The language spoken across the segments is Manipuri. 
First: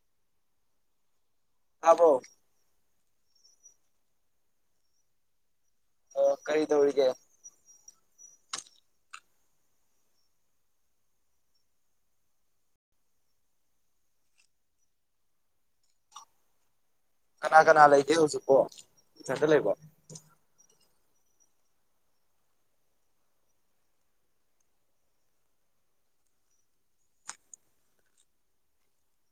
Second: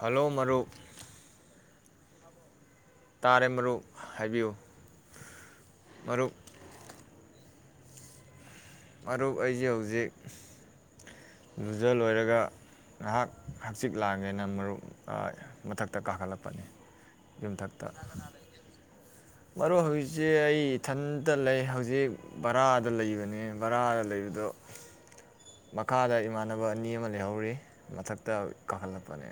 ꯍꯜꯂꯣ ꯃꯔꯨꯞ ꯑꯕꯣ ꯇꯥꯔꯦ ꯃꯔꯨꯞ ꯍꯥꯏꯕꯤꯌꯨ ꯃꯔꯨꯞ ꯑꯣ ꯀꯔꯤꯗꯧꯒ ꯃꯔꯨꯞ ꯑꯩꯁꯦ ꯍꯧꯖꯤꯛ ꯂꯨꯖ ꯂꯣꯏꯔꯒ ꯉꯍꯥꯛ ꯍꯛꯆꯤꯛ ꯂꯥꯡꯉꯦꯅ ꯃꯔꯨꯞ ꯃꯊꯛꯇ ꯀꯥꯈꯠꯂꯛꯄꯅꯤ ꯀꯅꯥ ꯀꯅꯥ ꯂꯥꯏꯗꯎ ꯆ ꯄꯣ ꯃꯔꯔ ꯍꯧꯁꯦ ꯑꯩ ꯏꯊꯟꯇ ꯂꯩ ꯍꯧꯖꯤꯛ ꯕꯔꯥꯗ ꯂꯩꯕꯅꯤ ꯕꯔꯥꯗ ꯂꯩꯕꯗꯨꯣ ꯃꯈꯥꯗ ꯏꯃꯥꯟꯅꯕ ꯑꯅꯤ ꯑꯃ ꯂꯩꯍꯧꯔꯤ ꯃꯊꯛꯇ ꯀꯥꯈꯠꯂꯛꯄꯅꯦ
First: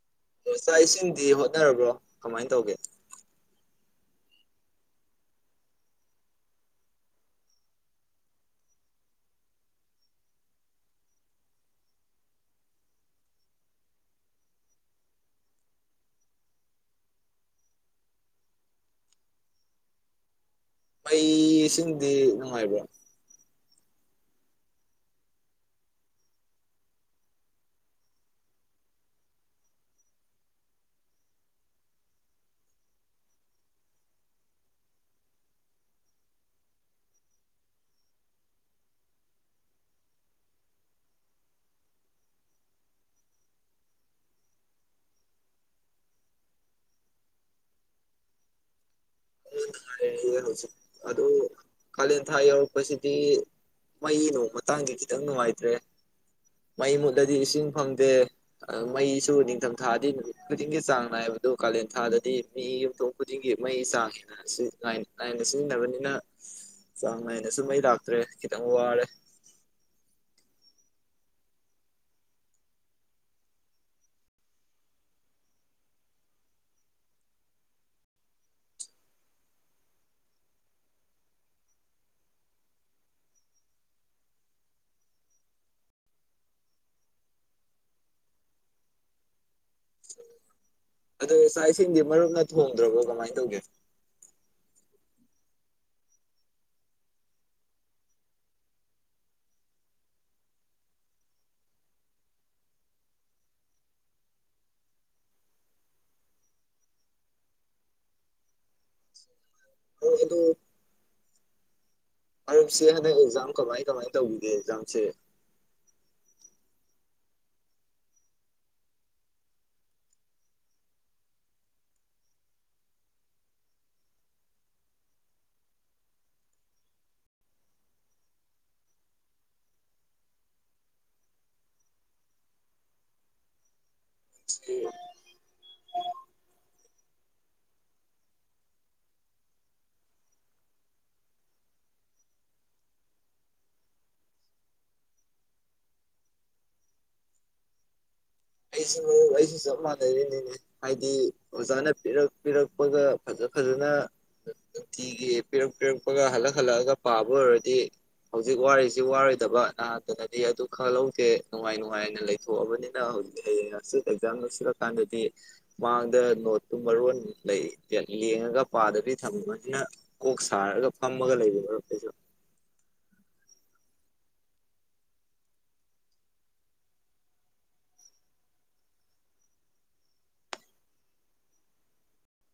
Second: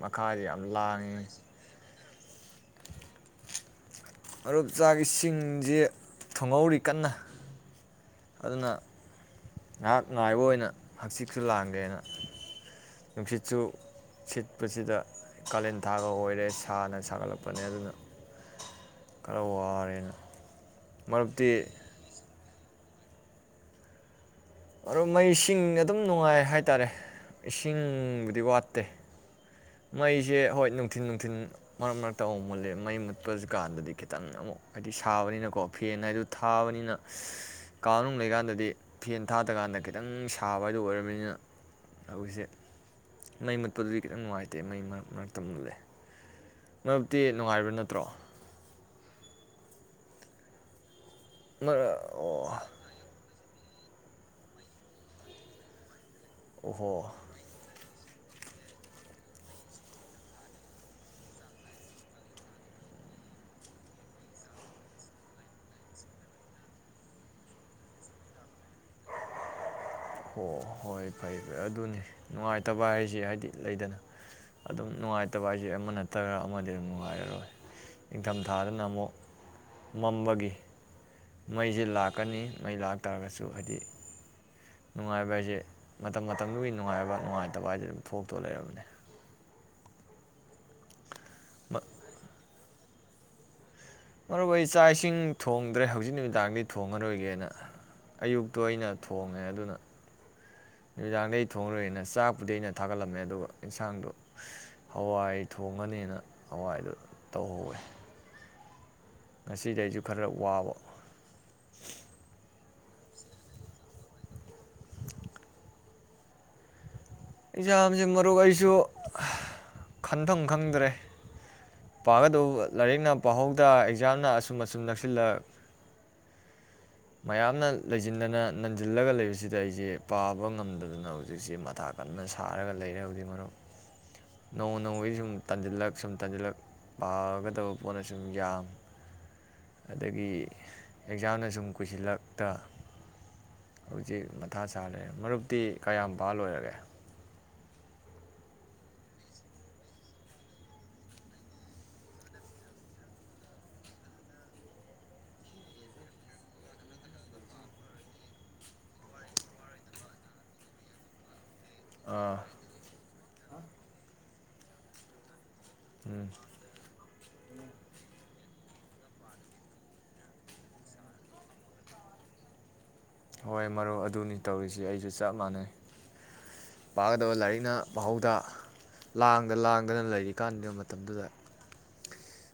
ꯃꯈꯥꯁꯦ ꯑꯣ ꯌꯥꯝ ꯆꯥꯛ ꯂꯥꯡꯉꯤ ꯏꯁꯤꯡꯗꯤ ꯍꯣꯠꯅꯔꯕ꯭ꯔꯣ ꯀꯃꯥꯏꯅ ꯇꯧꯒꯦ ꯃꯔꯨꯞ ꯆꯥꯒꯤ ꯁꯤꯡꯁꯦ ꯊꯨꯡꯍꯧꯔꯤ ꯀꯟꯅ ꯑꯗꯨꯅ ꯉꯥꯏꯍꯥꯛ ꯉꯥꯏꯕ ꯑꯣꯏꯅ ꯍꯛꯆꯤꯠꯁꯨ ꯂꯥꯡꯒꯦꯅ ꯅꯨꯡꯁꯤꯠꯁꯨ ꯁꯤꯠꯄꯁꯤꯗ ꯀꯥꯂꯦꯟ ꯊꯥꯒ ꯑꯣꯏꯔꯦ ꯁꯥꯅ ꯁꯥꯒꯠꯂꯛꯄꯅꯦ ꯑꯗꯨꯅ ꯈꯔ ꯋꯥꯔꯦꯅ ꯃꯔꯨꯞꯇꯤ ꯑꯩꯩ ꯁꯤꯗꯤꯤ ꯍꯕ꯭ꯔꯣ ꯑꯣ ꯃꯩꯁꯤꯡ ꯑꯗꯨꯝ ꯅꯨꯡꯉꯥꯏ ꯍꯥꯏꯇꯥꯔꯦ ꯏꯁꯤꯡꯕꯨꯗꯤ ꯋꯥꯠꯇꯦ ꯃꯩꯁꯦ ꯍꯣꯏ ꯅꯨꯡꯊꯤꯟ ꯅꯨꯡꯊꯤꯟ ꯃꯔꯛ ꯃꯔꯛꯇ ꯑꯃꯨꯛ ꯃꯨꯠꯂꯦ ꯃꯩ ꯃꯨꯠꯄ ꯀꯥꯟꯗꯗꯤ ꯈꯤꯇꯪ ꯑꯃꯨꯛ ꯍꯥꯏꯗꯤ ꯁꯥꯕꯅꯤꯅꯀꯣ ꯐꯦꯟ ꯍꯥꯏꯗꯨ ꯊꯥꯕꯅꯤꯅ ꯀꯥꯅꯨꯡ ꯂꯩꯀꯥꯟꯗꯗꯤ ꯐꯦꯟ ꯊꯥꯗꯀꯥꯟꯗ ꯈꯤꯇꯪ ꯁꯥꯕ ꯍꯥꯏꯗꯨ ꯑꯣꯏꯔꯕꯅꯤꯅ ꯍꯧꯖꯤꯁꯦ ꯃꯩ ꯃꯨꯠꯄꯗꯨꯗꯤ ꯈꯤꯇꯪ ꯅꯨꯡꯉꯥꯏꯇꯦ ꯦ ꯃꯩ ꯃꯔꯛ ꯃꯔꯛꯇꯂꯦ ꯃꯔꯛꯇꯤ ꯅꯨꯡꯉꯥꯏꯕ ꯅꯠꯇ꯭ꯔꯣ ꯐꯔꯦ ꯌꯦ ꯍꯧꯁꯤ ꯑꯗꯨꯗ ꯃꯔ ꯀꯂ ꯊꯥꯏ ꯑꯣ ꯌꯎꯛ ꯄꯁꯤꯗꯤꯤ ꯃꯩꯗꯣ ꯃꯇꯥꯡꯗꯤ ꯈꯤꯇꯪ ꯅꯨꯡꯉꯥꯏꯇ꯭ꯔꯦ ꯃꯩ ꯑꯣꯍꯣ ꯃꯨꯠꯇꯗꯤ ꯏꯁꯤꯡ ꯐꯪꯗꯦ ꯃꯩꯁꯨ ꯅꯤꯡꯊꯝꯊꯥꯗꯤ ꯅꯨꯃꯤꯠ ꯈꯨꯗꯤꯡꯒꯤ ꯆꯥꯡ ꯅꯥꯏꯕꯗꯨ ꯀꯥꯂꯦꯟ ꯊꯥꯗꯗꯤ ꯃꯤ ꯌꯨꯝꯊꯣꯡ ꯈꯨꯗꯤꯡꯒꯤ ꯃꯩ ꯆꯥꯡꯉ ꯅꯥꯏꯅ ꯁꯤꯖꯤꯟꯅꯕꯅꯤꯅ ꯆꯥꯡ ꯅꯥꯏꯅꯁꯨ ꯃꯩ ꯂꯥꯛꯇ꯭ꯔꯦ ꯈꯤꯇꯪ ꯋꯥꯔꯦ ꯑꯣ ꯍꯣꯏ ꯐꯩ ꯐꯔꯦ ꯑꯗꯨꯅꯤ ꯅꯨꯡꯉꯥꯏꯇꯕ ꯍꯥꯏꯁꯦ ꯍꯥꯏꯗꯤ ꯂꯩꯗꯅ ꯑꯗꯨꯝ ꯅꯨꯡꯉꯥꯏꯇꯕ ꯍꯥꯏꯁꯦ ꯑꯃ ꯅꯠꯇꯒ ꯑꯃꯗꯤ ꯑꯗꯨꯝ ꯅꯨꯡꯉꯥꯏꯔꯔꯣꯏ ꯅꯤꯡꯪꯊꯝꯊꯥꯗꯅ ꯑꯃꯨꯛ ꯃꯝꯕꯒꯤ ꯃꯩꯁꯦ ꯂꯥꯛꯀꯅꯤ ꯃꯩ ꯂꯥꯛꯇꯥꯥꯔꯒꯁꯨ ꯍꯥꯏꯗꯤ ꯅꯨꯡꯉꯥꯏꯕ ꯍꯥꯏꯁꯦ ꯃꯇꯝ ꯃꯇꯝꯗꯨꯒꯤ ꯅꯨꯡꯉꯥꯏꯕ ꯅꯨꯡꯉꯥꯏꯇꯕ ꯍꯥꯏꯁꯦ ꯑꯗꯨꯝ ꯊꯣꯛꯇꯣ ꯂꯩꯔꯕꯅꯤ [unintelligible] ꯑꯣ ꯆꯥꯛ ꯏꯁꯤꯡ ꯃꯔꯨꯞ ꯐꯣꯡꯗ꯭ꯔꯕꯣ ꯀꯃꯥꯏꯅ ꯇꯧꯒꯦ ꯃꯔꯨ ꯑꯩ ꯆꯥꯛ ꯏꯁꯤꯡ ꯊꯣꯡꯗ꯭ꯔꯦ ꯍꯧꯖꯤꯛ ꯅꯨꯃꯤꯗꯥꯡꯗꯤ ꯊꯣꯡꯉꯔꯣꯏꯒꯦꯅ ꯑꯌꯨꯛꯇꯣ ꯑꯩꯅ ꯊꯣꯡꯉꯦ ꯑꯗꯨꯅ ꯅꯨꯃꯤꯗꯥꯡꯗ ꯑꯩ ꯊꯣꯡꯉꯔꯣꯏꯦꯅ ꯆꯥꯛꯄꯨꯗꯤ ꯑꯩꯅ ꯊꯥꯒꯠꯂꯝꯃꯦ ꯑꯗꯨꯒ ꯏꯟꯁꯥꯡꯗꯣ ꯍꯋꯥꯏ ꯊꯣꯡꯉꯅꯤꯅ ꯍꯋꯥꯏꯗꯨꯣ ꯇꯧꯍꯧꯋꯦ ꯉꯁꯤꯗ ꯑꯩꯁꯨ ꯃꯔꯨꯞ ꯈꯔ ꯑꯗꯨ ꯋꯥꯕ ꯃꯔꯛꯁꯤ ꯍꯟꯗꯛ ꯑꯦꯛꯖꯥꯝ ꯀꯃꯥꯏ ꯀꯃꯥꯏꯅ ꯇꯧꯕꯤꯒꯦ ꯑꯦꯛꯖꯥꯝꯁꯦ ꯑꯦꯛꯖꯥꯝꯁꯦ ꯃꯔꯨꯞ ꯑꯩꯁꯨ ꯈꯟꯐꯝ ꯈꯪꯗ꯭ꯔꯦ ꯄꯥꯒꯗꯧꯕ ꯂꯥꯏꯔꯤꯛꯅ ꯄꯥꯍꯧꯗ ꯑꯦꯛꯖꯥꯝꯅ ꯑꯁꯨꯝ ꯑꯁꯨꯝ ꯅꯛꯁꯤꯜꯂꯒ ꯃꯌꯥꯝꯅ ꯂꯩꯁꯤꯟꯗꯅ ꯅꯟꯁꯤꯜꯂꯒ ꯂꯩꯕꯁꯤꯗ ꯑꯩꯁꯦ ꯄꯥꯕ ꯉꯝꯗꯗꯅ ꯍꯧꯖꯤꯛꯁꯦ ꯃꯊꯥ ꯀꯟꯅ ꯁꯥꯔꯒ ꯂꯩꯔꯦ ꯍꯧꯗꯤ ꯃꯔꯨꯞ ꯅꯣꯡꯃ ꯅꯣꯡꯃꯩ ꯁꯨꯝ ꯇꯟꯁꯤꯜꯂꯛ ꯁꯨꯝ ꯇꯟꯁꯤꯜꯂꯛ ꯄꯥꯒꯗꯕ ꯄꯣꯠꯅ ꯁꯨꯝ ꯌꯥꯝ ꯑꯗꯒꯤ ꯑꯦꯛꯖꯥꯝꯅ ꯁꯨꯝ ꯀꯨꯁꯤꯜꯂꯛꯇ ꯍꯧꯖꯤꯛ ꯃꯊꯥ ꯁꯥ ꯂꯩꯔꯦ ꯃꯔꯨꯞꯇꯤ ꯀꯌꯥꯝ ꯐꯥ ꯂꯣꯏꯔꯒꯦ ꯑꯩꯁꯨ ꯑꯩꯁꯨ ꯆꯞ ꯃꯥꯟꯅꯔꯤꯅꯤꯅꯦ ꯍꯥꯏꯗꯤ ꯑꯣꯖꯥꯅ ꯄꯤꯔꯛ ꯄꯤꯔꯛꯄꯒ ꯐꯖ ꯐꯖꯅ ꯅꯨꯡꯇꯤꯒꯤ ꯄꯤꯔꯛ ꯄꯤꯔꯛꯄꯒ ꯍꯜꯂꯛ ꯍꯜꯂꯛꯑꯒ ꯄꯥꯕ ꯑꯣꯏꯔꯗꯤ ꯍꯧꯖꯤꯛ ꯋꯥꯔꯤꯁꯤ ꯋꯥꯔꯣꯏꯗꯕ ꯅꯍꯥꯟꯇꯅꯗꯤ ꯑꯗꯨ ꯈꯪꯍꯧꯗꯦ ꯅꯨꯡꯉꯥꯏ ꯅꯨꯡꯉꯥꯏꯅ ꯑꯥ ꯂꯩꯊꯣꯛꯑꯕꯅꯤꯅ ꯍꯧꯖꯤꯛ ꯍꯌꯦꯡꯁꯤ ꯑꯦꯛꯖꯥꯝꯗꯁꯤꯜꯂꯀꯥꯟꯗꯗꯤ ꯃꯥꯡꯗ ꯎꯝ ꯅꯣꯠꯇꯨ ꯃꯔꯣꯟ ꯂꯩ ꯌꯦꯡꯉꯒ ꯄꯥꯗꯕꯤ ꯊꯝꯃꯅꯤꯅ ꯀꯣꯛ ꯁꯥꯔꯒ ꯐꯝꯃꯒ ꯂꯩꯕꯣ ꯀꯁꯨ ꯍꯣꯏ ꯃꯔꯨꯞ ꯑꯗꯨꯅꯤ ꯇꯧꯔꯤꯁꯤꯦ ꯑꯩꯁꯨ ꯆꯞ ꯃꯥꯟꯅꯩ ꯄꯥꯒꯗꯕ ꯂꯥꯏꯔꯤꯛꯅ ꯃꯍꯧꯗ ꯂꯥꯡꯗ ꯂꯥꯡꯗꯅ ꯂꯩꯔꯤ ꯀꯥꯟꯗꯕ ꯃꯇꯝꯗꯨꯗ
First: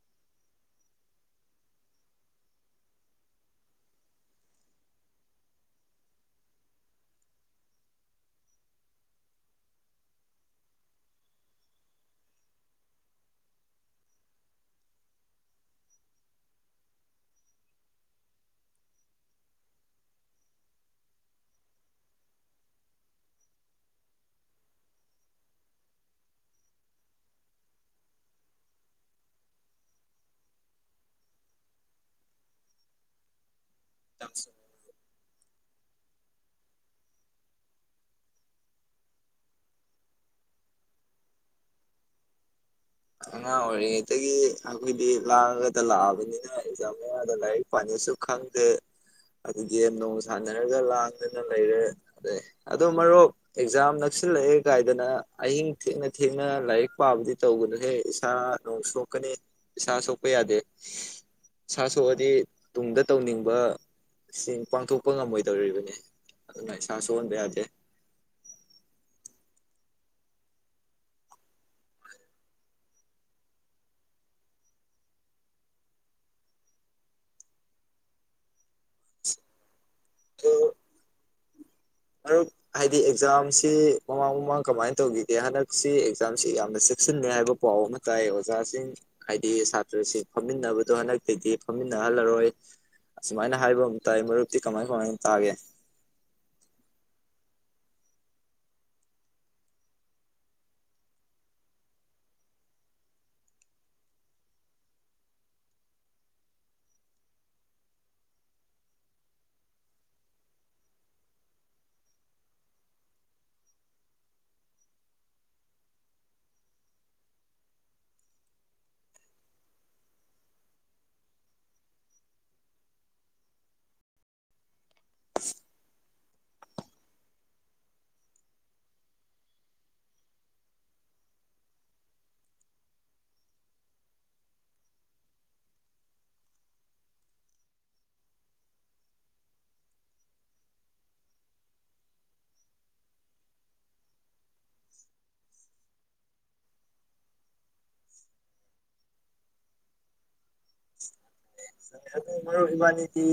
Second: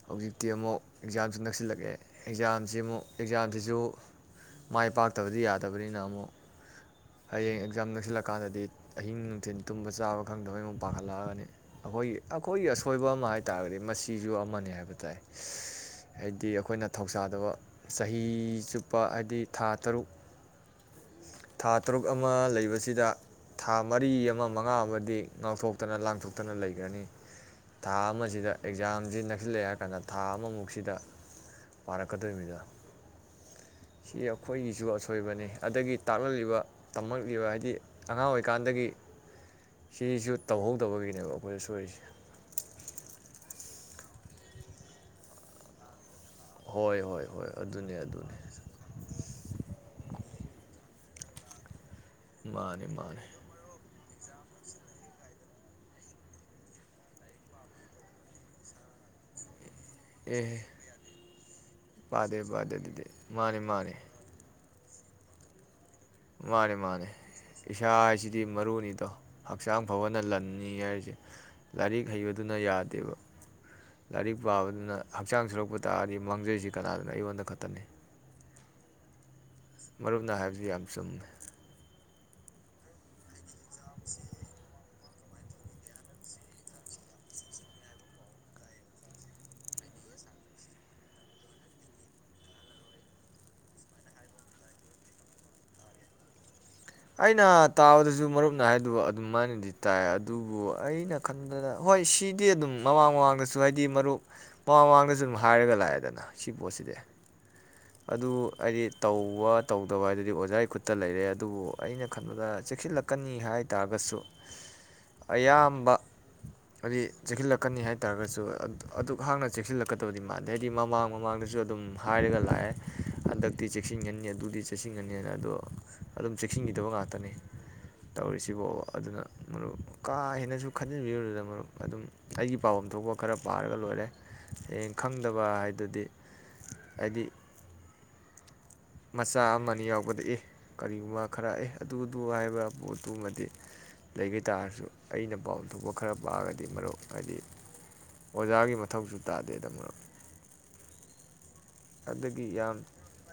ꯍꯧꯖꯤꯛꯇꯤ ꯑꯃꯨꯛ ꯑꯦꯛꯖꯥꯝꯁꯨ ꯅꯛꯁꯤꯜꯂꯛꯑꯦ ꯑꯦꯛꯖꯥꯝꯁꯤ ꯑꯃꯨꯛ ꯑꯦꯛꯖꯥꯝꯁꯤꯁꯨ ꯃꯥꯏ ꯄꯥꯛꯇꯕꯗꯤ ꯌꯥꯗꯕꯅꯤꯅ ꯑꯃꯨꯛ ꯍꯌꯦꯡ ꯑꯦꯛꯖꯥꯝ ꯅꯛꯁꯤꯜꯂꯛꯀꯥꯟꯗꯗꯤ ꯑꯍꯤꯡ ꯅꯨꯡꯊꯤꯟꯜ ꯇꯨꯝꯕ ꯆꯥꯕ ꯈꯪꯗꯕꯩ ꯃꯨꯝꯛ ꯄꯥꯈꯠꯂꯛꯑꯒꯅꯤ ꯑꯩꯈꯣꯏꯒꯤ ꯑꯩꯈꯣꯏꯒꯤ ꯑꯁꯣꯏꯕ ꯑꯃ ꯍꯥꯏ ꯇꯥꯔꯒꯗꯤ ꯃꯁꯤꯁꯨ ꯑꯃꯅꯦ ꯍꯥꯏꯕ ꯇꯥꯏ ꯍꯥꯏꯗꯤ ꯑꯩꯈꯣꯏꯅ ꯊꯧꯁꯥꯗꯕ ꯆꯍꯤ ꯆꯨꯞꯄ ꯍꯥꯏꯗꯤ ꯊꯥ ꯇꯔꯨꯛ ꯊꯥ ꯇꯔꯨꯛ ꯑꯃ ꯂꯩꯕꯁꯤꯗ ꯊꯥ ꯃꯔꯤ ꯑꯃ ꯃꯉꯥ ꯑꯃꯗꯤ ꯉꯥꯎꯊꯣꯛꯇꯅ ꯂꯥꯡꯊꯣꯛꯇꯅ ꯂꯩꯈ꯭ꯔꯅꯤ ꯊꯥ ꯑꯃꯁꯤꯗ ꯑꯦꯛꯖꯥꯝꯁꯤ ꯅꯛꯁꯤꯜꯂꯛꯑꯦ ꯍꯥꯏꯔ ꯀꯥꯟꯗ ꯊꯥ ꯑꯃꯃꯨꯛꯁꯤꯗ ꯄꯥꯔꯛꯀꯗꯣꯏꯅꯤꯗ ꯁꯤ ꯑꯩꯈꯣꯏꯒꯤꯁꯨ ꯑꯁꯣꯏꯕꯅꯤ ꯑꯗꯒꯤ ꯇꯥꯛꯅꯂꯤꯕ ꯇꯝꯃꯛꯂꯤꯕ ꯍꯥꯏꯗꯤ ꯑꯉꯥꯡ ꯑꯣꯏꯀꯥꯟꯗꯒꯤ ꯁꯤꯁꯨ ꯇꯧꯍꯧꯗꯕꯒꯤꯅꯦꯕ ꯑꯩꯈꯣꯏꯗ ꯁꯣꯏꯔꯤꯁꯦ ꯑꯉꯥꯡ ꯑꯣꯏꯔꯤꯉꯩꯒꯤ ꯑꯩꯈꯣꯏꯗꯤ ꯂꯥꯛꯑꯒꯗ ꯂꯥꯛꯑꯕꯅꯤ ꯑꯩꯅ ꯑꯦꯛꯖꯥꯝ ꯍꯣꯏ ꯍꯣꯏ ꯃꯌꯥꯗ ꯍꯣꯏ ꯂꯥꯏꯔꯤꯛ ꯑꯗꯨꯅꯦ ꯄꯥꯅꯁꯨ ꯑꯗꯨꯅꯦ ꯈꯪꯗꯦ ꯑꯗꯨꯗꯒꯤ ꯅꯣꯡ ꯁꯥꯟꯅꯔꯒ ꯂꯥꯡ ꯂꯩ ꯂꯩꯦ ꯑꯗ ꯑꯗꯨꯗꯣ ꯃꯥꯅꯤ ꯃꯥꯅꯤ ꯃꯔꯨꯞ ꯑꯦꯛꯖꯥꯝ ꯅ ꯀꯛꯁꯤꯜꯂꯛꯑꯦ ꯀꯥꯏꯗꯅ ꯑꯍꯤꯡ ꯊꯦꯡꯅ ꯊꯦꯡꯅ ꯂꯥꯏꯔꯤꯛ ꯄꯥꯕꯗꯤ ꯇꯧꯒꯅꯨ ꯁ ꯅ ꯁꯣ ꯀꯅꯦ ꯏꯁ ꯁꯣꯛꯄ ꯌꯥꯗꯦ ꯑꯦꯍꯦ ꯏꯁ ꯁꯣꯛꯑꯗꯤ ꯄꯥꯗꯦ ꯄꯥꯗꯦ ꯇꯨꯡꯗ ꯑꯗꯨꯗꯤ ꯃꯥꯅꯤ ꯃꯥꯅꯤ ꯇꯧꯅꯤꯡꯕꯁꯤꯡ ꯄꯥꯡꯊꯣꯛ ꯄꯣꯛꯄ ꯉꯝꯃꯣꯏꯗꯧꯔꯤꯕꯅꯤ ꯑꯗꯨꯅ ꯃꯥꯅꯦ ꯏꯁꯥ ꯃꯥꯅꯦ ꯁꯣꯛꯍꯟꯕ ꯌꯥꯗꯦ ꯏꯁꯥꯁꯤꯗꯤ ꯃꯔꯨꯅꯤꯗꯣ ꯍꯛꯆꯥꯡ ꯐꯕꯅ ꯂꯟꯅꯤ ꯍꯥꯏꯔꯤꯁꯦ ꯂꯥꯏꯔꯤꯛ ꯍꯩꯕꯗꯨꯅ ꯌꯥꯗꯦꯕ ꯂꯥꯏꯔꯤꯛ ꯄꯥꯕꯗꯨꯅ ꯍꯛꯆꯥꯡ ꯁꯨꯔꯛꯄ ꯇꯥꯔꯗꯤ ꯃꯥꯡꯖꯩꯁꯤ ꯀꯅꯥꯗꯅ ꯑꯩꯉꯣꯟꯗ ꯈꯛꯇꯅꯤ ꯃꯔꯨꯞ ꯑꯣꯏꯅ ꯍꯥꯏꯕꯁꯤ ꯌꯥꯝ ꯆꯨꯝꯃꯦ ꯃꯔ ꯍꯥꯏꯗꯤ ꯑꯦꯛꯖꯥꯝ ꯃꯃꯥ ꯃꯃꯥ ꯀꯃꯥꯏ ꯇꯧꯈꯤꯗꯦ ꯍꯟꯗꯛꯁꯤ ꯑꯦꯛꯖꯥꯝꯁꯤ ꯌꯥꯝꯅ ꯆꯦꯛꯁꯤꯟꯅꯦ ꯍꯥꯏꯕ ꯄꯥꯎ ꯑꯃ ꯇꯥꯏ ꯑꯣꯖꯥꯁꯤꯡ ꯍꯥꯏꯗꯤ ꯁꯥꯇ꯭ꯔꯁꯤ ꯐꯝꯃꯤꯟꯅꯕꯗꯣ ꯍꯟꯗꯛꯇꯗꯤ ꯐꯝꯃꯤꯟꯅꯍꯜꯂꯔꯣꯏ ꯑꯁꯨꯃꯥꯏꯅ ꯍꯥꯏꯕ ꯑꯃ ꯇꯥꯏ ꯃꯔꯨꯞꯇꯤ ꯀꯃꯥꯏ ꯀꯃꯥꯏꯅ ꯇꯥꯒꯦ ꯑꯩꯅ ꯇꯥꯕꯗꯁꯨ ꯃꯔꯨꯞꯅ ꯍꯥꯏꯗꯨꯕ ꯑꯗꯨꯝ ꯃꯥꯏꯅꯗꯤ ꯇꯥꯏ ꯑꯗꯨꯕꯨ ꯑꯩꯅ ꯈꯟꯕꯅ ꯍꯣꯏ ꯁꯤꯗꯤ ꯑꯗꯨꯝ ꯃꯃꯥꯡ ꯃꯃꯥꯡꯗꯁꯨ ꯍꯥꯏꯗꯤ ꯃꯔꯨꯞ ꯃꯃꯥꯡ ꯃꯃꯥꯡꯗꯁꯨ ꯑꯗꯨꯝ ꯍꯥꯏꯔꯒ ꯂꯥꯛꯑꯦꯗꯅ ꯁꯤ ꯄꯣꯠꯁꯤꯗꯤ ꯑꯗꯨ ꯍꯥꯏꯗꯤ ꯇꯧꯕ ꯇꯧꯗꯕ ꯍꯥꯏꯗꯨꯗꯤ ꯑꯣꯖꯥꯒꯤ ꯈꯨꯠꯇ ꯂꯩꯔꯦ ꯑꯗꯨꯕꯨ ꯑꯩꯅ ꯈꯟꯕꯗ ꯆꯦꯛꯁꯤꯜꯂꯛꯀꯅꯤ ꯍꯥꯏ ꯇꯥꯔꯒꯁꯨ ꯑꯌꯥꯝꯕ ꯍꯥꯏꯗꯤ ꯆꯦꯛꯁꯤꯜꯂꯛꯀꯅꯤ ꯍꯥꯏ ꯇꯥꯔꯒꯁꯨ ꯑꯗꯨꯛ ꯍꯥꯛꯅ ꯆꯦꯛꯁꯤꯜꯂꯛꯀꯗꯕꯗꯤ ꯃꯥꯟꯗꯦ ꯍꯥꯏꯗꯤ ꯃꯃꯥꯡ ꯃꯃꯥꯡꯗꯁꯨ ꯑꯗꯨꯝ ꯍꯥꯏꯔꯒ ꯂꯥꯛꯑꯦ ꯍꯟꯗꯛꯇꯤ ꯆꯦꯛꯁꯤꯟꯒꯅꯤ ꯑꯗꯨꯗꯤ ꯆꯦꯛꯁꯤꯟꯒꯅꯤꯅ ꯑꯗꯣ ꯑꯗꯨꯝ ꯆꯦꯛꯁꯤꯟꯈꯤꯗꯕ ꯉꯥꯛꯇꯅꯤ ꯇꯧꯔꯤꯁꯤꯕꯥꯎ ꯑꯗꯨꯅ ꯃꯔꯨꯞ ꯀꯥ ꯍꯦꯟꯅꯁꯨ ꯈꯟꯖꯤꯟꯕꯤꯔꯨꯗꯨꯅ ꯃꯔꯨꯞ ꯑꯗꯨꯝ ꯑꯩꯒꯤ ꯄꯥꯐꯝ ꯊꯣꯛꯄ ꯈꯔ ꯄꯥꯔꯒ ꯂꯣꯏꯔꯦ ꯍꯌꯦꯡ ꯈꯪꯗꯕ ꯍꯥꯏꯗꯨꯗꯤ ꯍꯥꯏꯗꯤ ꯃꯆꯥ ꯑꯃ ꯌꯥꯎꯕꯗ ꯑꯦ ꯀꯔꯤꯒꯨꯝꯕ ꯈꯔ ꯑꯦ ꯑꯗꯨꯗꯨ ꯍꯥꯏꯕ ꯄꯣꯠꯇꯨꯃꯗꯤ ꯂꯩꯒꯦ ꯇꯥꯔꯁꯨ ꯑꯩꯅ ꯄꯥꯎ ꯊꯣꯛꯄ ꯈꯔ ꯄꯥꯑꯒꯗꯤ ꯃꯔꯨꯞ ꯍꯥꯏꯗꯤ ꯑꯣꯖꯥꯒꯤ ꯃꯊꯧꯁꯨ ꯇꯥꯗꯦꯗ ꯃꯔꯨꯞ ꯑꯗꯨ ꯑꯗꯒꯤ ꯃꯔ ꯌꯥꯝ ꯏꯕꯥꯅꯤꯤ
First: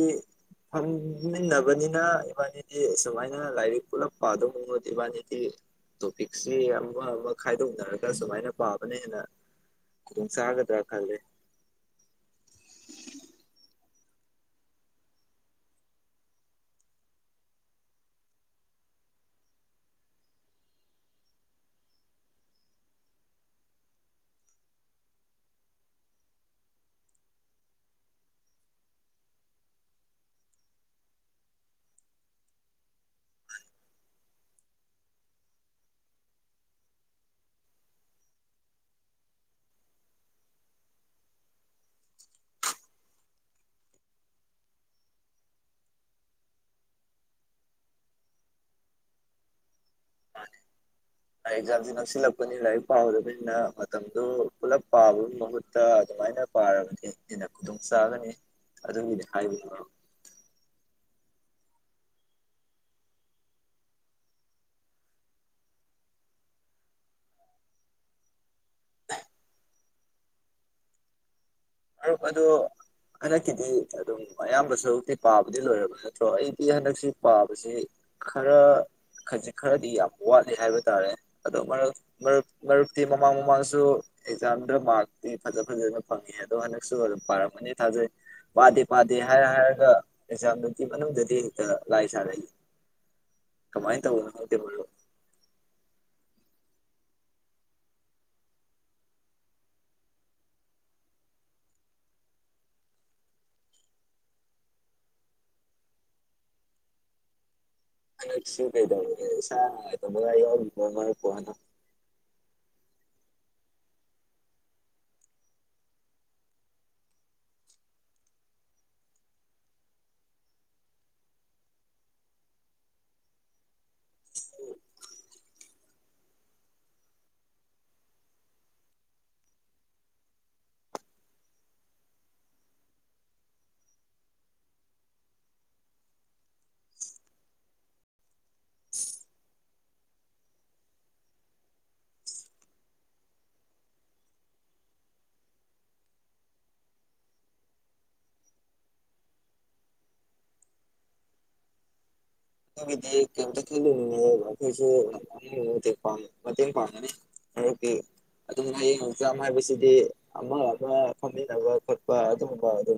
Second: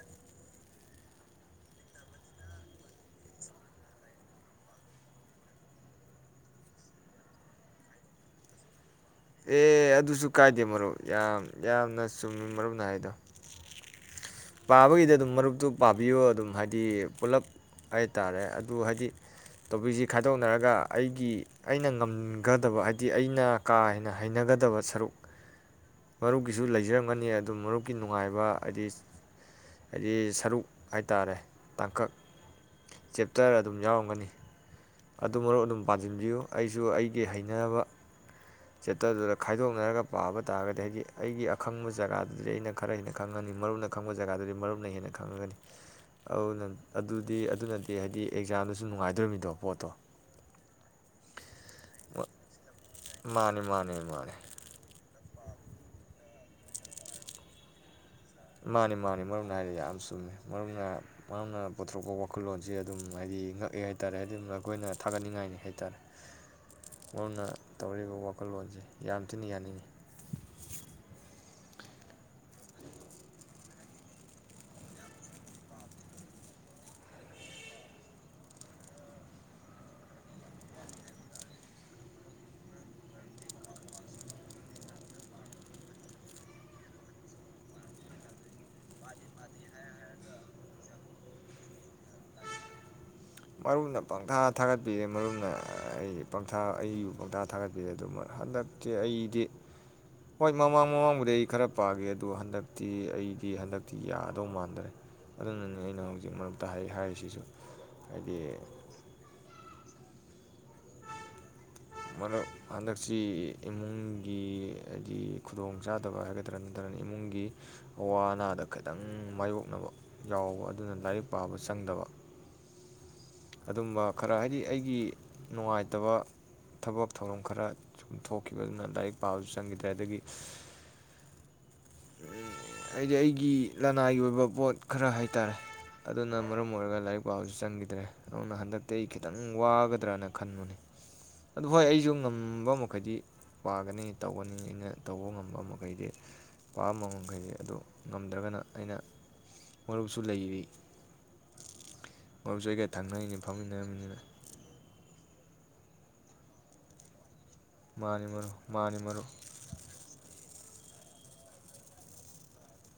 ꯐꯝꯃꯤꯟꯅꯕꯅꯤꯅ ꯏꯕꯥꯅꯤꯗꯤ ꯁꯨꯃꯥꯏꯅ ꯂꯥꯏꯔꯤꯛ ꯄꯨꯂꯞ ꯄꯥꯗꯧ ꯃꯉꯨꯠ ꯏꯕꯥꯅꯤꯗꯤ ꯇꯣꯄꯤꯛꯁꯤ ꯑꯃ ꯑꯃ ꯈꯥꯏꯗꯣꯛꯅꯔꯒ ꯁꯨꯃꯥꯏꯅ ꯄꯥꯕ ꯑꯦ ꯑꯗꯨꯁꯨ ꯀꯥꯏꯗꯦ ꯃꯔꯨꯞ ꯈꯜꯂꯦ ꯌꯥꯝ ꯌꯥꯝꯅ ꯆꯨꯝꯃꯤ ꯃꯔꯨꯞꯅꯥ ꯍꯥꯏꯗꯣ ꯄꯥꯕꯒꯤꯗꯤ ꯑꯗꯨꯝ ꯃꯔꯨꯞꯇꯨ ꯄꯥꯕꯤꯌꯣ ꯑꯗꯨꯝ ꯍꯥꯏꯗꯤ ꯄꯨꯂꯞ ꯍꯥꯏ ꯇꯥꯔꯦ ꯑꯗꯨ ꯍꯥꯏꯗꯤ ꯇꯣꯄꯤꯛꯁꯤ ꯈꯥꯏꯗꯣꯛꯅꯔꯒ ꯑꯩꯒꯤ ꯑꯩꯅ ꯉꯝꯒꯗꯕ ꯍꯥꯏꯗꯤ ꯑꯩꯅ ꯀꯥ ꯍꯦꯟꯅ ꯍꯩꯅꯒꯗꯕ ꯁꯔꯨꯛ ꯃꯔꯨꯞꯀꯤꯁꯨ ꯂꯩꯖꯔꯝꯒꯅꯤ ꯑꯗꯨ ꯃꯔꯨꯞꯀꯤ ꯅꯨꯡꯉꯥꯏꯕ ꯍꯥꯏꯗꯤ ꯍꯥꯏꯗꯤ ꯁꯔꯨꯛ ꯍꯥꯏꯇꯥꯥꯔꯦ ꯇꯥꯡꯀꯛ ꯆꯦꯞꯇꯔ ꯑꯗꯨꯝ ꯌꯥꯎꯔꯝꯒꯅꯤ ꯑꯗꯨ ꯃꯔꯨꯞ ꯑꯗꯨꯝ ꯄꯥꯟꯁꯤꯟꯕꯤꯌꯨ ꯑꯩꯁꯨ ꯑꯩꯒꯤ ꯍꯩꯅꯔꯕ ꯆꯦꯞꯇꯔꯗꯨꯗ ꯈꯥꯏꯗꯣꯛꯅꯔꯒ ꯄꯥꯕ ꯇꯥꯔꯒꯗꯤ ꯍꯥꯏꯗꯤ ꯑꯩꯒꯤ ꯑꯈꯪꯕ ꯖꯒꯥꯗꯨꯗꯤ ꯑꯩꯅ ꯈꯔ ꯍꯦꯟꯅ ꯈꯪꯉꯅꯤ ꯃꯔꯨꯞꯅ ꯈꯪꯕ ꯖꯒꯥꯗꯨꯗꯤ ꯃꯔꯨꯞꯅ ꯍꯦꯟꯅ ꯈꯪꯉꯒꯅꯤ ꯑꯗꯨꯅ ꯑꯗꯨꯗꯤ ꯑꯗꯨꯅꯗꯤ ꯍꯥꯏꯗꯤ ꯑꯦꯛꯖꯥꯝꯗꯁꯨ ꯅꯨꯡꯉꯥꯏꯗꯣꯃꯤꯗꯣ ꯄꯣꯠ ꯇꯣ ꯑꯦꯛꯖꯥꯝꯁꯤ ꯅꯛꯁꯤꯜꯂꯛꯄꯅꯤ ꯂꯥꯏꯔꯤꯛ ꯄꯥꯍꯗꯕꯅꯤꯅ ꯃꯥꯅꯦ ꯃꯥꯅꯦ ꯃꯇꯝꯗꯨ ꯃꯥꯅꯦ ꯄꯨꯂꯞ ꯄꯥꯕꯒꯤ ꯃꯍꯨꯠ ꯇꯥ ꯑꯗꯨꯃꯥꯏꯅ ꯄꯥꯔꯒꯗꯤ ꯑꯦꯟꯅ ꯈꯨꯗꯣꯡ ꯆꯥꯒꯅꯤ ꯃꯥꯅꯤ ꯃꯥꯅꯤ ꯑꯗꯨꯒꯤꯗꯤ ꯃꯔꯝꯅ ꯍꯥꯏꯕꯅꯤ ꯍꯥꯏꯔꯗꯤ ꯃꯔꯨꯞ ꯌꯥꯝ ꯆꯨꯝꯃꯦ ꯃꯔꯝꯅ ꯃꯔꯝꯅ ꯄꯨꯊꯣꯔꯛꯄ ꯋꯥꯈꯜꯂꯣꯟꯁ ꯑꯗꯨꯝ ꯍꯥꯏꯗꯤ ꯉꯛꯑꯦ ꯍꯥꯏꯇꯥꯔꯦ ꯍꯥꯏꯗꯤ ꯑꯩꯈꯣꯏꯅ ꯊꯥꯒꯠꯅꯤꯡꯉꯥꯏꯅꯤ ꯍꯥꯏꯇꯥꯔꯦ ꯃꯔꯝꯅ ꯇꯧꯔꯤꯕ ꯋꯥꯈꯜꯂꯣꯟꯁꯦ ꯌꯥꯝ ꯊꯤꯅ ꯌꯥꯅꯤꯡꯉꯤ ꯃꯔꯨꯞ ꯑꯗꯣ ꯍꯟꯗꯛꯀꯤꯗꯤ ꯑꯗꯨꯝ ꯑꯌꯥꯝꯕ ꯁꯔꯨꯛꯇꯤ ꯄꯥꯕꯗꯤ ꯂꯣꯏꯔꯕ ꯅꯠꯇ꯭ꯔꯣ ꯑꯩꯗꯤ ꯍꯟꯗꯛꯁꯤ ꯄꯥꯕꯁꯤ ꯈꯔ ꯈꯖꯤꯛ ꯈꯔꯗꯤ ꯌꯥꯝ ꯋꯥꯠꯂꯤ ꯍꯥꯏꯕ ꯇꯥꯔꯦ ꯑꯗꯣ ꯃꯔꯛ ꯃꯔꯨꯞ ꯃꯔꯨꯞꯇꯤ ꯃꯃꯥꯡ ꯃꯃꯥꯡꯁꯨ ꯑꯦꯛꯖꯥꯝꯗ ꯄꯥꯁꯇꯤ ꯐꯖ ꯐꯖꯅ ꯐꯪꯉꯤ ꯑꯗꯣ ꯍꯟꯗꯛꯁꯨ ꯑꯗꯨꯝ ꯄꯥꯔꯝꯃꯅꯤ ꯊꯥꯖꯩ ꯄꯥꯗꯦ ꯄꯥꯗꯦ ꯍꯥꯏꯔ ꯍꯥꯏꯔꯒ ꯑꯦꯛꯖꯥꯝꯗꯨꯒꯤ ꯃꯅꯨꯡꯗꯗꯤ ꯍꯦꯛꯇ ꯂꯥꯏ ꯁꯥꯔꯛꯏ ꯃꯔꯨꯝꯅ ꯀꯃꯥꯏꯅ ꯇꯧꯕꯅꯣ ꯄꯪꯊꯥ ꯈꯪꯗꯦ ꯃꯔꯨꯞ ꯊꯥꯒꯠꯄꯤꯔꯦ ꯃꯔꯨꯝꯅ ꯑꯩ ꯄꯪꯊꯥ ꯑꯩꯕꯨ ꯄꯪꯊꯥ ꯊꯥꯒꯠꯄꯤꯔꯦ ꯑꯗꯨ ꯍꯟꯗꯛꯇꯤ ꯑꯩꯗꯤ ꯍꯣꯏ ꯃꯃꯥꯡ ꯃꯃꯥꯡꯕꯨꯗꯤ ꯑꯩ ꯈꯔ ꯄꯥꯒꯦ ꯑꯗꯨ ꯍꯟꯗꯛꯇꯤ ꯑꯩꯗꯤ ꯍꯟꯗꯛꯇꯤ ꯌꯥꯗꯧ ꯃꯥꯟꯗ꯭ꯔꯦ ꯑꯗꯨꯅꯅꯤ ꯑꯩꯅ ꯍꯧꯖꯤꯛ ꯃꯔꯇ ꯍꯥꯏ ꯍꯥꯏꯔꯤꯁꯤꯁꯨ ꯑꯩꯅ ꯍꯥꯏꯗꯤ ꯁꯤ ꯀꯩꯗꯧꯔꯥꯒꯦ ꯁꯥ ꯇꯦꯕꯒꯥꯏ ꯌꯥꯎꯔꯤꯀꯣ ꯅꯣꯏ ꯀꯣꯟꯅꯥ ꯃꯔꯛ ꯍꯟꯗꯛꯁꯤ ꯏꯃꯨꯡꯒꯤ ꯍꯥꯏꯗꯤ ꯈꯨꯗꯣꯡ ꯆꯥꯗꯕ ꯍꯥꯏꯒꯗ꯭ꯔꯥ ꯅꯠꯇ꯭ꯔꯒꯅ ꯏꯃꯨꯡꯒꯤ ꯑꯋꯥ ꯑꯅꯥꯗ ꯈꯤꯇꯪ ꯃꯥꯥꯏꯌꯣꯛꯅꯕ ꯌꯥꯎꯕ ꯑꯗꯨꯅ ꯂꯥꯏꯔꯤꯛ ꯄꯥꯕ ꯆꯪꯗꯕ ꯑꯗꯨꯝꯕ ꯈꯔ ꯍꯥꯏꯗꯤ ꯑꯩꯒꯤ ꯅꯨꯡꯉꯥꯏꯇꯕ ꯊꯕꯛ ꯊꯧꯔꯝ ꯈꯔ ꯁꯨꯝ ꯊꯣꯛꯈꯤꯕꯗꯨꯅ ꯂꯥꯏꯔꯤꯛ ꯄꯥꯕꯁꯨ ꯆꯪꯈꯤꯗ꯭ꯔꯦ ꯑꯗꯒꯤ ꯍꯥꯏꯗꯤ ꯑꯩꯒꯤ ꯂꯅꯥꯏꯒꯤ ꯑꯣꯏꯕ ꯄꯣꯠ ꯈꯔ ꯍꯥꯏꯇꯥꯔꯦ ꯑꯗꯨꯅ ꯃꯔꯝ ꯑꯣꯏꯔꯒ ꯂꯥꯏꯔꯤꯛ ꯄꯥꯕꯁꯨ ꯆꯪꯈꯤꯗ꯭ꯔꯦ ꯑꯗꯨꯅ ꯍꯟꯗꯛꯇꯤ ꯑꯩ ꯈꯤꯇꯪ ꯋꯥꯒꯗ꯭ꯔꯅ ꯈꯟꯕꯅꯤ ꯑꯗꯨ ꯍꯣꯏ ꯑꯩꯁꯨ ꯉꯝꯕ ꯃꯈꯩꯗꯤ ꯄꯥꯒꯅꯤ ꯇꯧꯒꯅꯤ ꯑꯩꯅ ꯇꯧꯕ ꯉꯝꯕ ꯃꯈꯩꯗꯤ ꯄꯥꯝꯕ ꯃꯈꯩꯗꯤ ꯑꯗꯨ ꯉꯝꯗ꯭ꯔꯒꯅ ꯑꯩꯅ ꯃꯔꯨꯞꯁꯨ ꯂꯩꯔꯤ ꯃꯔꯨꯞꯁꯨ ꯑꯩꯒ ꯃꯔꯨꯞꯀꯤꯗꯤ ꯊꯪꯅꯔꯤꯅꯤ ꯀꯩꯝꯇ ꯐꯝꯃꯤꯟꯅꯔꯝꯅꯤꯅ ꯈꯜꯂꯨꯅꯨꯑꯣ ꯑꯩꯈꯣꯏꯁꯨ ꯑꯩ ꯂꯣꯏꯔ ꯃꯇꯦꯡ ꯄꯥꯡꯒꯅꯤ ꯃꯔꯨꯄꯀꯤ ꯃꯥꯅꯤ ꯃꯔꯨꯞ ꯑꯗꯨꯝ ꯃꯥꯅꯤ ꯍꯌꯦꯡ ꯃꯔꯨꯞ ꯑꯦꯛꯖꯥꯝ ꯍꯥꯏꯕꯁꯤꯗꯤ ꯑꯃ ꯂꯥꯛ ꯐꯣꯝꯃꯤꯟꯅꯕ ꯈꯣꯠꯄ ꯑꯗꯨꯒꯨꯝꯕ ꯑꯗꯨꯝ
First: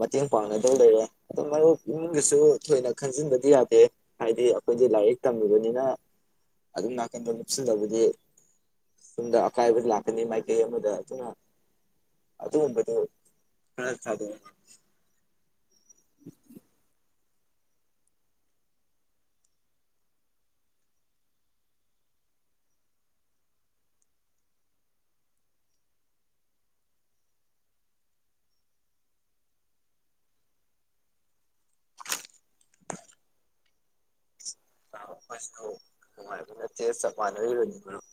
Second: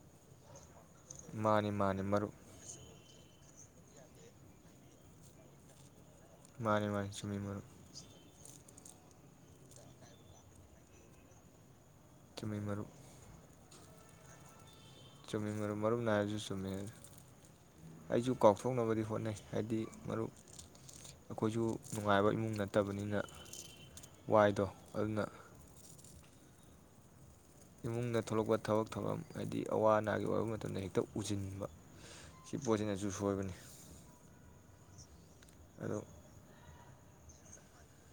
ꯃꯇꯦꯡ ꯄꯥꯡꯅ ꯅꯡ ꯂꯩꯔꯦ ꯑꯗꯨ ꯃꯥꯅꯤ ꯃꯔꯨꯞ ꯃꯥꯅꯤ ꯃꯔꯨꯞ ꯏꯃꯨꯡꯒꯤꯁꯨ ꯊꯣꯏꯅ ꯈꯪꯖꯤꯟꯕꯗꯤ ꯌꯥꯗꯦ ꯍꯥꯏꯗꯤ ꯑꯩꯈꯣꯏꯗꯤ ꯂꯥꯏꯔꯤꯛ ꯇꯝꯃꯤꯕꯅꯤꯅ ꯃꯥꯅꯤ ꯑꯗꯨꯝ ꯃꯥꯅꯤ ꯅꯥꯀꯟꯗꯣ ꯆꯨꯝꯃꯤ ꯃꯔꯨꯞ ꯂꯨꯞꯁꯤꯜꯂꯒꯗꯤ ꯁꯨꯝꯗ ꯑꯀꯥꯏꯕ ꯂꯥꯛꯀꯅꯤ ꯃꯥꯏꯀꯩ ꯑꯃꯗ ꯑꯗꯨꯅ ꯆꯨꯝꯃꯤ ꯃꯔꯨꯞ ꯑꯗꯨꯒꯨꯝꯕꯗꯣ ꯈꯔ ꯊꯥꯗ ꯆꯨꯝꯃꯤ ꯃꯔꯨꯞ ꯃꯔꯨꯞ ꯅꯥꯏꯔꯁꯨ ꯆꯨꯝꯃꯤ ꯑꯩꯁꯨ ꯀꯥꯎꯊꯣꯛꯅꯕꯗꯤ ꯍꯣꯠꯅꯩ ꯍꯥꯏꯗꯤ ꯃꯔꯨꯞ ꯑꯩꯈꯣꯏꯁꯨ ꯅꯨꯡꯉꯥꯏꯕ ꯏꯃꯨꯡ ꯅꯠꯇꯕꯅꯤꯅ ꯋꯥꯏꯗꯣ ꯑꯗꯨꯅ ꯏꯃꯨꯡꯗ ꯊꯣꯛꯂꯛꯄ ꯊꯕꯛ ꯊꯧꯔꯝ ꯍꯥꯏꯗꯤ ꯑꯋꯥ ꯑꯅꯥꯒꯤ ꯑꯣꯏꯕ ꯃꯇꯝꯗ ꯍꯦꯛꯇ ꯎꯁꯤꯟꯕ ꯁꯤ ꯄꯣꯠꯁꯤꯅꯁꯨ ꯁꯣꯏꯕꯅꯤ ꯑꯥꯥ ꯑꯩꯁꯨ ꯑꯗꯣ ꯅꯨꯉꯥꯏꯕꯥ ꯅꯠꯇꯦ ꯆꯞ ꯃꯅꯥꯔꯤꯕꯥ ꯃꯔꯨꯞ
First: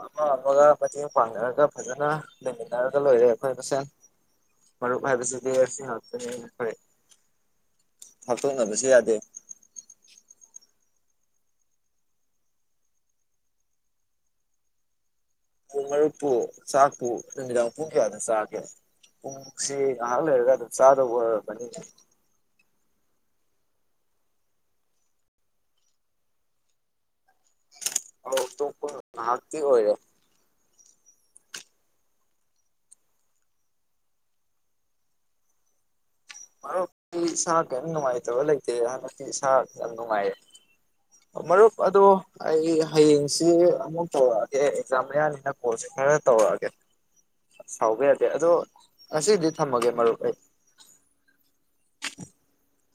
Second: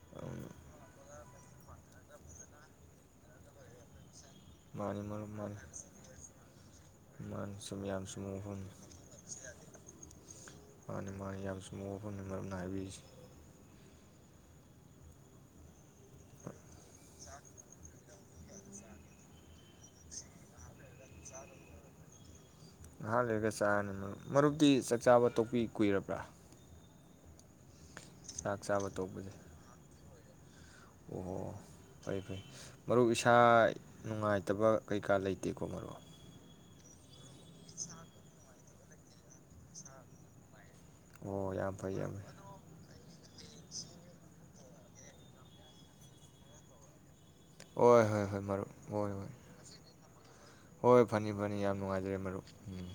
ꯑꯃ ꯑꯃꯒ ꯃꯇꯦꯡ ꯄꯥꯡꯅꯔꯒ ꯐꯖꯅ ꯂꯩꯃꯤꯟꯅꯔꯒ ꯂꯣꯏꯔꯦ ꯑꯩꯈꯣꯏ ꯃꯁꯦꯟ ꯃꯥꯅꯤ ꯃꯔꯨꯞ ꯍꯥꯏꯕꯁꯤꯗꯤ ꯃꯥꯅꯤ ꯑꯁꯤꯉꯥꯛꯇꯥꯅꯤ ꯃꯥꯅꯤ ꯁꯨꯝ ꯌꯥꯝ ꯍꯥꯇꯣꯛꯅꯕꯁꯨ ꯌꯥꯗꯦ ꯄꯅꯤ ꯃꯥꯅꯤ ꯌꯥꯝ ꯆꯨꯝꯕꯥ ꯋꯥꯐꯝꯅꯤ ꯃꯔꯨꯞꯅ ꯍꯨꯕꯤꯔꯤꯁꯤ ꯄꯨꯡ ꯃꯔꯨꯛꯄꯨ ꯆꯥꯛꯄꯨ ꯅꯨꯃꯤꯗꯥꯡ ꯄꯨꯡ ꯀꯌꯥꯗ ꯆꯥꯒꯦ ꯄꯨꯡꯁꯤ ꯉꯥꯏꯍꯥꯛ ꯂꯩꯔꯒ ꯑꯗꯨꯝ ꯆꯥꯗꯧꯕ ꯑꯣꯏꯔꯃꯕꯅꯤ ꯉꯥꯏꯍꯥꯛ ꯂꯩꯔꯒ ꯆꯥꯔꯅꯤ ꯃꯔꯨꯞ ꯃꯔꯨꯞꯇꯤ ꯆꯥꯛꯆꯥꯥꯕ ꯇꯣꯛꯄꯤ ꯀꯨꯏꯔꯕ꯭ꯔꯥ ꯑꯥꯎ ꯆꯥꯛ ꯇꯣꯀꯄꯥ ꯆꯥꯕ ꯇꯣꯛꯄꯁꯦ ꯉꯥꯏꯍꯥꯛꯇꯤ ꯑꯣꯏꯔꯦ ꯑꯣꯍꯣ ꯐꯩ ꯐꯩ ꯃꯔꯨꯞ ꯏꯁꯥ ꯅꯨꯡꯉꯥꯏꯇꯕ ꯀꯩꯀꯥ ꯂꯩꯇꯦꯀꯣ ꯃꯔꯨꯞ ꯃꯔꯨꯞ ꯑꯩ ꯏꯁꯥ ꯀꯩꯝ ꯅꯨꯡꯉꯥꯏꯇꯕ ꯂꯩ ꯇꯦꯗ [unintelligible] ꯁꯥ ꯌꯥꯝ ꯅꯨꯡꯉꯥꯏꯔꯦ ꯑꯣ ꯌꯥꯝ ꯃꯔꯨꯞ ꯐꯩ ꯑꯗꯣ ꯌꯥꯝ ꯐꯩ ꯑꯩ ꯍꯌꯦꯡꯁꯤ ꯑꯃꯨꯛ ꯇꯧꯔꯑꯛ ꯑꯦ ꯑꯦꯛꯖꯥꯝ ꯃꯥꯌꯥꯅꯤꯅ ꯀꯣꯜꯁꯦ ꯈꯔ ꯇꯧꯔꯛꯑꯒꯦ ꯍꯣꯏ ꯁꯥꯎꯕ ꯌꯥꯗꯦ ꯍꯣꯏ ꯍꯣꯏ ꯑꯗꯣ ꯃꯔꯨꯞ ꯍꯣꯏ ꯍꯣꯏ ꯉꯁꯤꯗꯤ ꯊꯝꯃꯒꯦ ꯃꯔꯨꯞ ꯑꯩ ꯍꯣꯏ ꯐꯅꯤ ꯐꯅꯤ ꯌꯥꯝ ꯅꯨꯡꯉꯥꯏ ꯔꯦ ꯃꯔꯨꯞ ꯎꯝ